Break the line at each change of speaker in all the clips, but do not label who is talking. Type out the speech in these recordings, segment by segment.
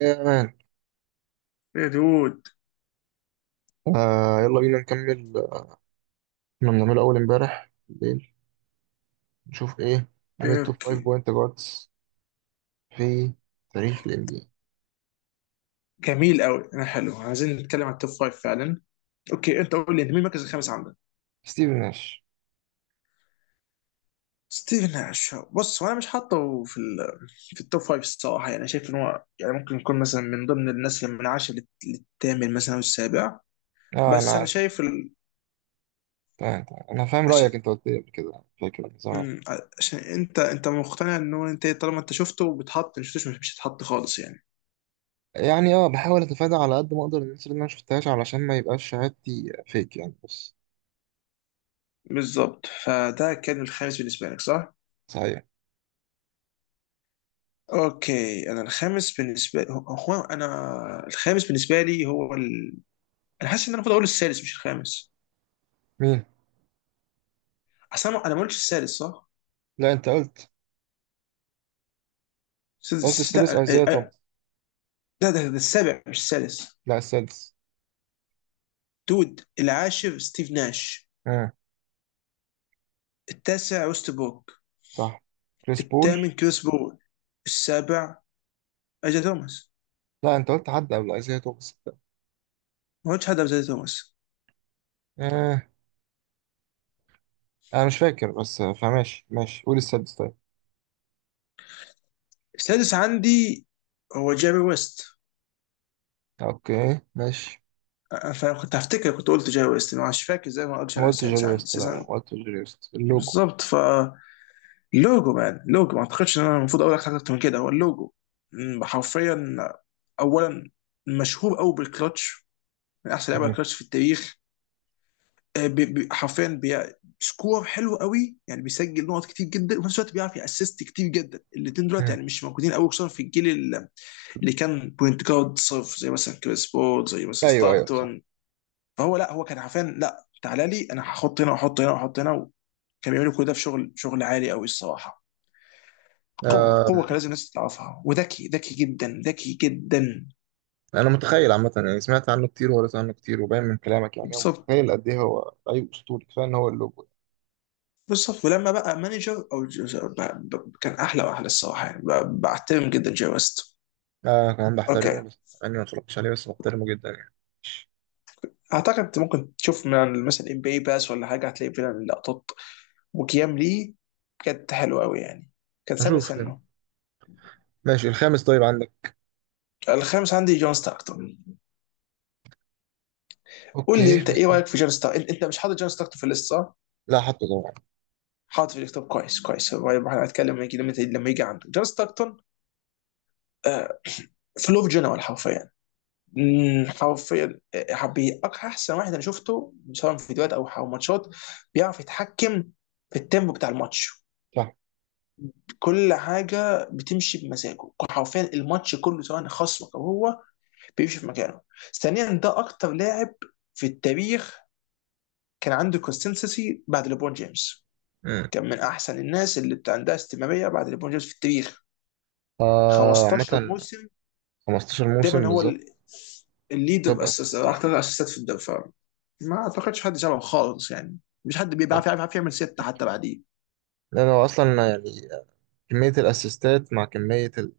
يا مان.
يا دود.
يلا بينا نكمل، آه، كنا بنعمله أول امبارح بالليل نشوف إيه من
إيه،
التوب 5
اوكي.
بوينت جاردز في تاريخ ال NBA.
جميل قوي، انا حلو عايزين نتكلم عن التوب فايف فعلا. اوكي انت قول لي، انت مين المركز الخامس عندك؟
ستيفن ناش.
ستيفن ناش، بص هو انا مش حاطه في ال... في التوب فايف الصراحه، يعني شايف ان هو يعني ممكن يكون مثلا من ضمن الناس اللي من عشر للثامن مثلا او السابع.
آه أنا
بس انا
عارف.
شايف ال...
تمام أنا فاهم
عشان
رأيك، أنت قلت لي قبل كده، فاكر من زمان.
مم، عشان انت مقتنع ان هو، انت طالما انت شفته بتحط، مش شفتوش مش هتحط خالص يعني.
يعني آه بحاول أتفادى على قد ما أقدر الناس اللي أنا مشفتهاش علشان ما يبقاش شهادتي فيك يعني. بص،
بالظبط، فده كان الخامس بالنسبه لك صح؟
صحيح.
اوكي، انا الخامس بالنسبه لي هو، هو انا الخامس بالنسبه لي هو ال... انا حاسس ان انا المفروض اقول السادس مش الخامس.
مين؟
اصل انا، ما قلتش السادس صح؟
لا أنت قلت. قلت السادس
لا
أيزايا
آه،
توماس.
ده السابع مش السادس.
لا السادس.
دود، العاشر ستيف ناش،
آه.
التاسع وست بوك،
صح. كريس بول.
الثامن كريس بول، السابع اجا توماس.
لا أنت قلت حد قبل أيزايا توماس.
ما قلتش حد قبل اجا توماس.
آه انا مش فاكر بس فماشي ماشي، قول السادس طيب.
السادس عندي هو جيري ويست.
اوكي ماشي.
فكنت هفتكر كنت قلت جيري ويست، ما عادش فاكر زي ما قلتش.
ما
انا
قلتش جيري
السادس عندي،
ويست، لا
السادس
لا ما
عندي
قلتش جيري ويست اللوجو.
بالظبط ف... لوجو مان، لوجو، ما اعتقدش ان انا المفروض اقول لك حاجه اكتر من كده، هو اللوجو. حرفيا. اولا، مشهور قوي بالكلتش، من احسن لعيبه
مم.
الكلتش في التاريخ. حرفيا سكور حلو قوي، يعني بيسجل نقط كتير جدا، وفي نفس الوقت بيعرف يأسست كتير جدا. الاثنين دلوقتي
مم.
يعني مش موجودين قوي، خصوصا في الجيل اللي كان بوينت جارد صرف زي مثلا كريس بول، زي مثلا
ايوه ايوه صح.
ستاكتون. فهو لا، هو كان حرفيا لا، تعالى لي انا هحط هنا واحط هنا واحط هنا، وكان بيعملوا كل ده في شغل عالي قوي الصراحه. قوة
آه
كان لازم الناس تعرفها، وذكي جدا، ذكي جدا.
انا متخيل عامه، يعني سمعت عنه كتير وقريت عنه كتير، وباين من كلامك يعني هو
بالظبط
متخيل قد ايه هو. اي اسطوري كفايه ان هو اللوجو.
بالظبط. ولما بقى مانجر او كان احلى واحلى الصراحة يعني، بعتبر جدا جاي ويست.
آه كمان بحترمه،
اوكي.
بس انا ما اتفرجتش عليه، بس بحترمه جدا يعني. ماشي.
اعتقد انت ممكن تشوف من مثلا ام بي باس ولا حاجة، هتلاقي فعلا لقطات وكيام ليه كانت حلوة قوي يعني، كان سابق
هشوف كده.
سنه.
ماشي الخامس طيب عندك.
الخامس عندي جون ستاكتون. قول لي
اوكي
انت
بس
ايه
ده.
رايك في جون ستاكتون؟ انت مش حاطط جون ستاكتون في الليست صح؟
لا حطه طبعا.
حاطط في الكتاب، كويس كويس. هو يبقى احنا هنتكلم لما يجي، لما يجي عنده جون ستاكتون. فلوف جنرال حرفيا. حرفيا. احسن واحد انا شفته، سواء في فيديوهات او ماتشات. بيعرف يتحكم في التيمبو بتاع الماتش،
صح.
كل حاجه بتمشي بمزاجه حرفيا، الماتش كله سواء خصمك او هو بيمشي في مكانه. ثانيا، ده اكتر لاعب في التاريخ كان عنده كونسستنسي بعد ليبرون جيمس،
مم.
كان من احسن الناس اللي عندها استمراريه بعد ليبرون جيمس في التاريخ.
آه
15
عامة.
موسم
15
دايما
موسم
هو
بالظبط. توب
الليدر، اسس
اسيستر.
اكتر اسيستات في الدفاع. ما اعتقدش حد شبهه خالص يعني، مش حد بيعرف يعرف يعمل ستة حتى بعديه.
لأنه أصلا يعني كمية الأسيستات مع كمية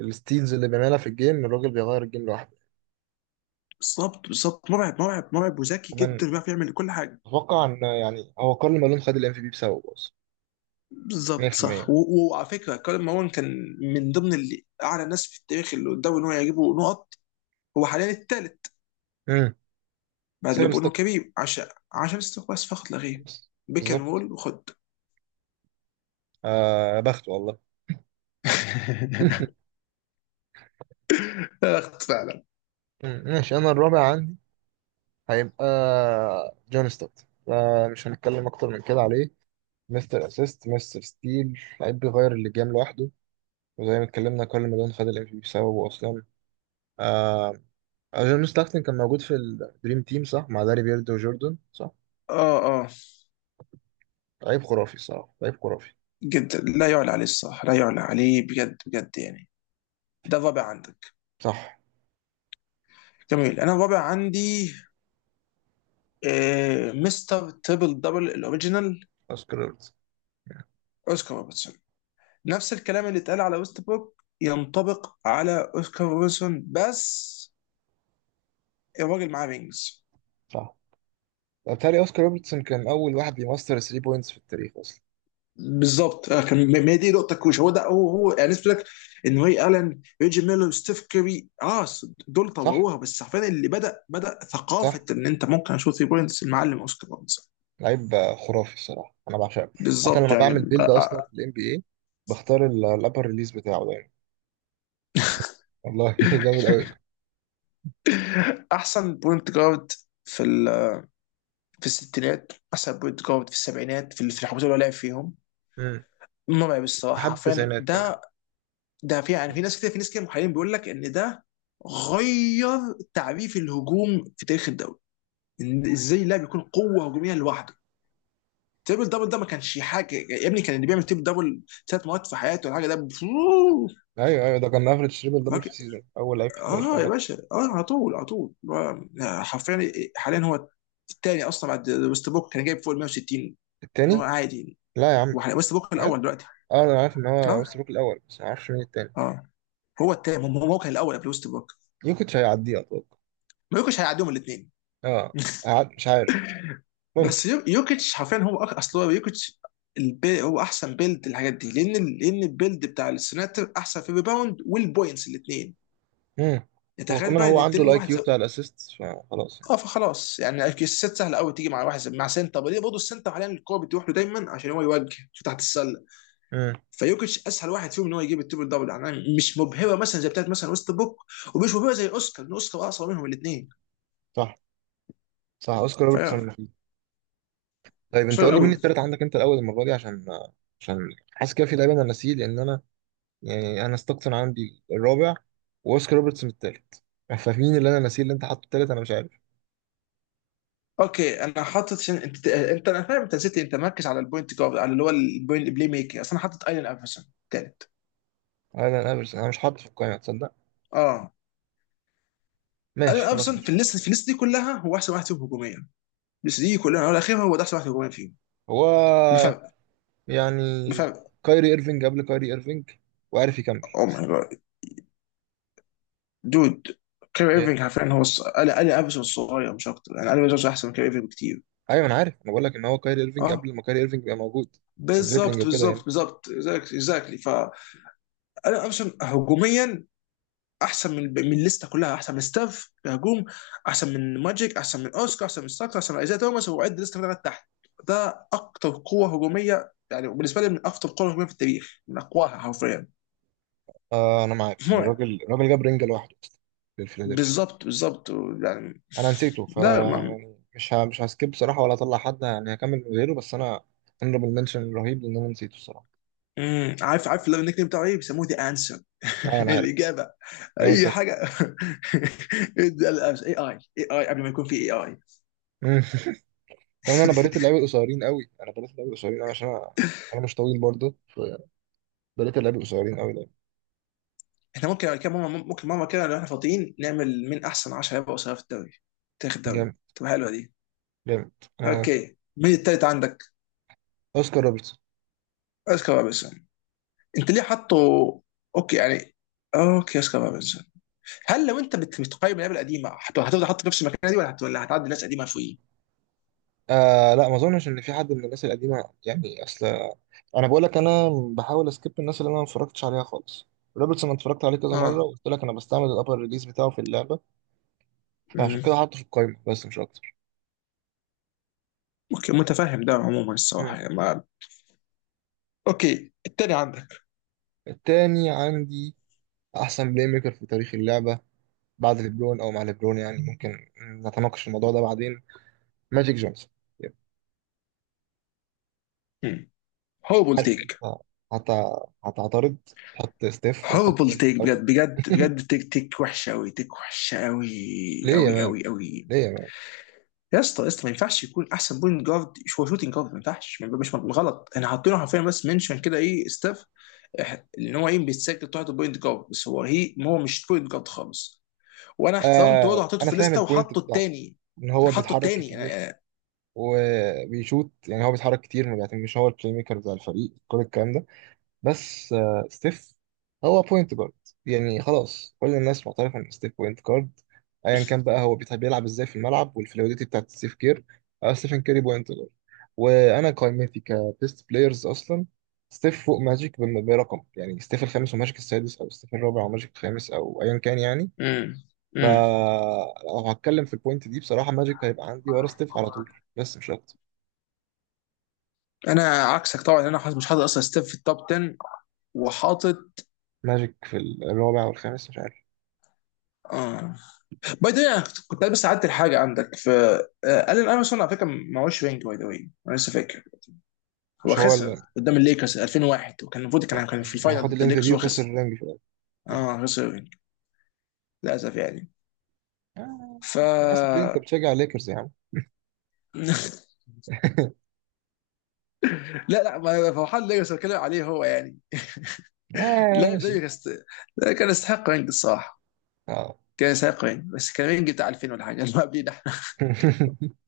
الستيلز اللي بيعملها في الجيم، الراجل بيغير الجيم لوحده.
بالظبط بالظبط، مرعب مرعب مرعب، وذكي
كمان
جدا بيعرف يعمل كل حاجه.
أتوقع إن يعني هو كارل مالون خد ال MVP بسببه أصلا.
بالظبط صح،
100%.
وعلى فكره، كارل ماون كان من ضمن اللي اعلى ناس في التاريخ اللي قدامه ان هو يجيبوا نقط. هو حاليا الثالث
امم.
بعد
بسبب
ليبرون
ستوك.
وكريم، عشان عشان استحواذ بس فقط لا غير،
بس.
بيك اند
بالظبط.
رول وخد.
آه بخت والله.
اخت فعلا.
مم، ماشي. أنا الرابع عندي. هيبقى جون ستوكت، فمش هنتكلم أكتر من كده عليه. مستر أسيست، مستر ستيل، لعيب بيغير اللي جام لوحده. وزي ما اتكلمنا كارل مالون خد ال MVP بسببه أصلا. آه، جون ستاكتن كان موجود في الدريم تيم صح، مع داري بيرد وجوردن صح.
اه اه.
لعيب خرافي الصراحة، لعيب خرافي.
جدا لا يعلى عليه الصراحة، لا يعلى عليه بجد بجد يعني. ده الرابع عندك.
صح.
جميل، انا الرابع عندي آه، مستر تريبل دبل الاوريجينال،
اوسكار روبرتسون.
اوسكار روبرتسون. نفس الكلام اللي اتقال على ويست بروك ينطبق على اوسكار روبرتسون، بس الراجل معاه رينجز.
صح، وبالتالي اوسكار روبرتسون كان اول واحد بيمستر 3 بوينتس في التاريخ اصلا.
بالظبط، كان، ما هي دي نقطة كوش، هو ده هو هو يعني، نسبة لك ان واي الن، ريجي ميلر، ستيف كيري، اه دول
صح.
طوروها، بس حرفيا اللي بدأ بدأ ثقافة
صح.
ان انت ممكن اشوف 3 بوينتس، المعلم اوسكار روبرتسون.
لعيب آه، خرافي الصراحة، انا بعشقه. حتى
بالظبط
لما بعمل
يعني.
بيلد اصلا في الام بي اي بختار الابر ريليز بتاعه دايما. والله جامد قوي.
احسن بوينت جارد في في الستينات، احسن بوينت جارد في السبعينات، في في الحقبه اللي هو لعب فيهم.
امم.
مرعب الصراحه
لحد
حرفيا.
التسعينات كمان.
ده ده في يعني، في ناس كده، في ناس كده محللين بيقول لك ان ده غير تعريف الهجوم في تاريخ الدوري، إن ازاي اللاعب يكون قوه هجوميه لوحده. تريبل دبل ده ما كانش حاجه يا ابني، كان اللي بيعمل تريبل دبل ثلاث مرات في حياته ولا حاجه ده.
ايوه ايوه ده كان افريج تريبل دبل في سيزون، اول لعيب في التاريخ
اه يا
يعمل.
باشا اه، على طول على طول. حرفيا حاليا هو الثاني اصلا بعد ويست بوك، كان جايب فوق ال 160 إن هو
التاني.
عادي.
لا يا عم.
ويست بوك
بجد.
الاول دلوقتي.
اه انا عارف ان هو
اه
ويست بروك الاول، بس ما اعرفش مين التاني.
اه، هو الثاني، هو هو كان الاول قبل ويست بوك.
يوكيتش هيعديه اتوقع.
ما يوكيتش هيعديهم الاثنين.
اه. مش عارف. ممكن.
بس يوكيتش حرفيا هو اصل هو يوكيتش البي، هو احسن بيلد الحاجات دي، لان لان البيلد بتاع السناتر احسن في الريباوند والبوينتس الاثنين.
مم. هو
تخيل
كمان
بقى
هو
ان
عنده
التنين
الاي
الواحد.
كيو بتاع الاسيست، فخلاص يعني.
اه فخلاص يعني، السيت سهله قوي تيجي مع واحد مع سنتر ليه، برضه السنتر حاليا الكوره بتروح له دايما عشان هو يوجه شو تحت السله.
مم.
فيوكيتش اسهل واحد فيهم ان هو يجيب التريبل دبل يعني، مش مبهره مثلا زي بتاعت مثلا ويست بوك، ومش مبهره زي اوسكار لان اوسكار اقصر منهم الاثنين.
صح. صح، اوسكار روبرتسون
فيا.
مفيد. طيب انت
صعب
قول لي مين
قوي.
التالت عندك، انت الاول المره دي، عشان عشان حاسس كده في لعيبه انا ناسيه، لان انا ستوكتون عندي الرابع، واوسكار روبرتسون التالت، فمين اللي انا ناسيه اللي انت حاطه التالت؟ انا مش عارف.
اوكي انا حاطط، عشان انت انا فاهم انت نسيت، انت مركز على البوينت جارد على اللي هو البوينت بلاي ميكر، اصل انا حاطط ايلان افرسون ثالث.
انا انا مش أنا مش حاطه في القائمه، تصدق.
اه. ايلان
ماشي خلاص
افرسون في
ماشي.
الليست، في الليست دي كلها هو احسن واحد فيهم هجوميا، الليست دي كلها هو الاخير، هو ده احسن واحد هجوميا فيهم
هو
بفرق
يعني
بفرق.
كايري ايرفينج قبل كايري ايرفينج، وعارف يكمل.
او ماي جاد دود، كير
ايه.
ايرفينج حرفيا هو قال قال ابسط الصغير مش اكتر يعني، قال ابسط احسن من كير ايرفينج بكتير.
ايوه انا عارف، انا بقول لك ان هو كايري ايرفينج
اه
قبل ما كايري ايرفينج يبقى موجود. كدريبلينج
بالظبط
وكده
بالظبط
يعني.
بالظبط اكزاكتلي ف... انا ابسط هجوميا احسن من من الليسته كلها، احسن من ستاف كهجوم، احسن من ماجيك، احسن من اوسكار، احسن من ستاكس، احسن من ايزاي توماس، وعد الليسته كلها تحت. ده اكتر قوه هجوميه يعني بالنسبه لي، من اكتر قوه هجوميه في التاريخ، من اقواها حرفيا.
آه انا معاك يعني،
مرعب.
الراجل جاب رينجا لوحده للفيلادلفيا.
بالظبط بالظبط يعني.
انا نسيته ف
لا.
يعني مش هسكيب بصراحه ولا اطلع حد، يعني هكمل من غيره، بس انا هنربل منشن رهيب لان انا نسيته الصراحه.
امم، عارف عارف، اللي النيك نيم بتاعه ايه، بيسموه ذا انسر.
اه انا عارف.
الاجابه.
جامد
اي
فشخ.
حاجه. ده الاس اي اي اي اي قبل ما يكون في اي اي.
مم. كمان انا بريت اللعيبه القصيرين قوي انا بريت اللعيبه القصيرين قوي عشان انا انا مش طويل برضه، فبريت اللعيبه القصيرين قوي ده.
احنا ممكن كده ماما، ممكن ماما كده لو احنا فاضيين نعمل من احسن 10 لعيبه قصيره في الدوري، تاريخ الدوري،
جامد
تبقى حلوه دي.
جامد انا موافق.
اوكي، مين التالت عندك؟
اوسكار روبرتسون.
اسكار روبنسون. انت ليه حاطه؟ اوكي يعني، اوكي اسكار روبنسون. هل لو انت بتقيم اللعيبه القديمه هتفضل حاطه في نفس المكان دي، ولا ولا هتعدي ناس قديمه فوقيه؟
آه لا ما اظنش ان في حد من الناس القديمه يعني. اصل انا بقول لك انا بحاول اسكيب الناس اللي انا ما اتفرجتش عليها خالص. روبرتسون أنا اتفرجت عليه كذا مره، وقلت لك انا بستعمل الابر ريليز بتاعه في اللعبه، فعشان
اه.
كده حاطه في القايمه بس مش اكتر.
اوكي، متفهم ده عموما
مم.
الصراحه يعني ما... اوكي، التاني عندك.
التاني عندي احسن بلاي ميكر في تاريخ اللعبه بعد ليبرون او مع ليبرون، يعني ممكن نتناقش في الموضوع ده بعدين. ماجيك جونسون. يب.
هوربل
عارف
تيك.
انت هت- هتعترض تحط ستيف وهتحط
هوربل
ماجيك
تيك
الاول.
بجد بجد بجد، تيك تيك وحشه قوي، تيك وحشه قوي
ليه يا
قوي
مان؟
قوي قوي.
ليه يا مان؟
يا اسطى يا اسطى، ما ينفعش يكون احسن بوينت جارد، هو شوتنج جارد، ما ينفعش مش غلط احنا حاطينه حرفيا، بس منشن كده ايه ستاف، ان هو ايه بيتسجل تحت بوينت جارد، بس هو هي هو مش بوينت جارد خالص. وانا احترمت برضه
آه
حطيته
انا
في
فاهم
ليسته
البوينت
وحطه
بتاعته،
التاني.
ان هو
حطه
بيتحرك
التاني.
كتير وبيشوت، يعني هو بيتحرك كتير، ما مش هو البلاي ميكر بتاع الفريق، كل الكلام ده. بس آه ستيف هو بوينت جارد، يعني خلاص كل الناس معترفه ان ستيف بوينت جارد. ايا كان بقى هو بيتحب يلعب ازاي في الملعب، والفلويدتي بتاعت ستيف كير. آه ستيفن كيري بوينت جارد، وانا قائمتي كبيست بلايرز اصلا ستيف فوق ماجيك برقم. يعني ستيف الخامس وماجيك السادس، او ستيف الرابع وماجيك الخامس، او ايا كان يعني.
امم.
فلو هتكلم في البوينت دي بصراحة، ماجيك هيبقى عندي ورا ستيف على طول، بس مش أكتر.
انا عكسك طبعا، انا حاطط، مش حاطط اصلا ستيف في التوب 10، وحاطط
ماجيك في الرابع والخامس مش عارف.
اه. باي ذا، انا كنت بس عدت الحاجه عندك في آه، الين ايفرسون على فكره ما هوش رينج، باي ذا واي انا لسه فاكر. هو
مش هو اللي…
خسر قدام الليكرز 2001، وكان المفروض
آه.
كان كان في
يعني هاخد
الفاينل ضد
الام في
الليكرز،
بي
هو
وخسر
خسر.
الرينج في الأول.
اه خسر رينج للاسف يعني
آه.
ف...
آسف ليه أنت بتشجع ليكرز يا عم؟
لا لا، ما فرحان الليكرز، بتكلم عليه هو يعني،
آه
لاعب
ماشي.
زي كاست... كان يستحق رينج الصراحه،
آه.
كان يستحق رينج، بس كان رينج بتاع 2000 ولا حاجه اللي قبليه.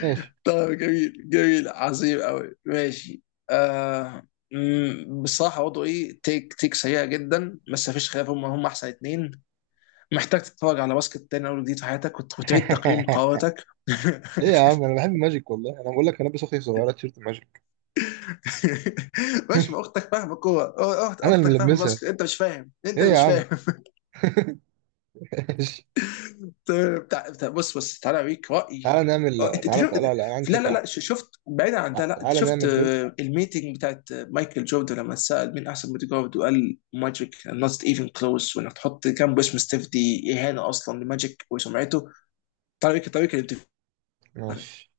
ماشي.
طيب جميل جميل، عظيم قوي ماشي، آه، بصراحة وضعه ايه، تيك تيك سيئة جدا، بس مفيش خلاف هم هم احسن اتنين. محتاج تتفرج على باسكت تاني اول جديد في حياتك، وتعيد تقييم قواتك.
ليه يا عم؟ أنا بحب ماجيك والله، أنا بقول لك أنا لابس أختي صغيرة تيشيرت ماجيك.
ماشي، ما اختك فاهمة كورة أه،
أنا اللي
اختك فاهمة
ملبسها.
باسكت، انت مش فاهم، انت
إيه
اللي
يا
مش
عم.
فاهم.
ماشي.
بص بص، تعالى اوريك رايي.
تعالى
اه
نعمل،
انت انت
تعالى
شفت،
تعالى لا، أنا عندي
لا لا
فكرة
لا،
أحسن.
شفت بعيدا عن
آه،
ده، لا انت
تعالى
شفت
نعمل بيلد.
آه، الميتنج بتاعت آه، مايكل جوردن لما اتسال مين احسن بودي جارد، وقال ماجيك نوت ايفن كلوز، وانك تحط جنبه اسم ستيف دي اهانه اصلا لماجيك وسمعته. تعالى اوريك، تعالى اوريك الانترفيو.
ماشي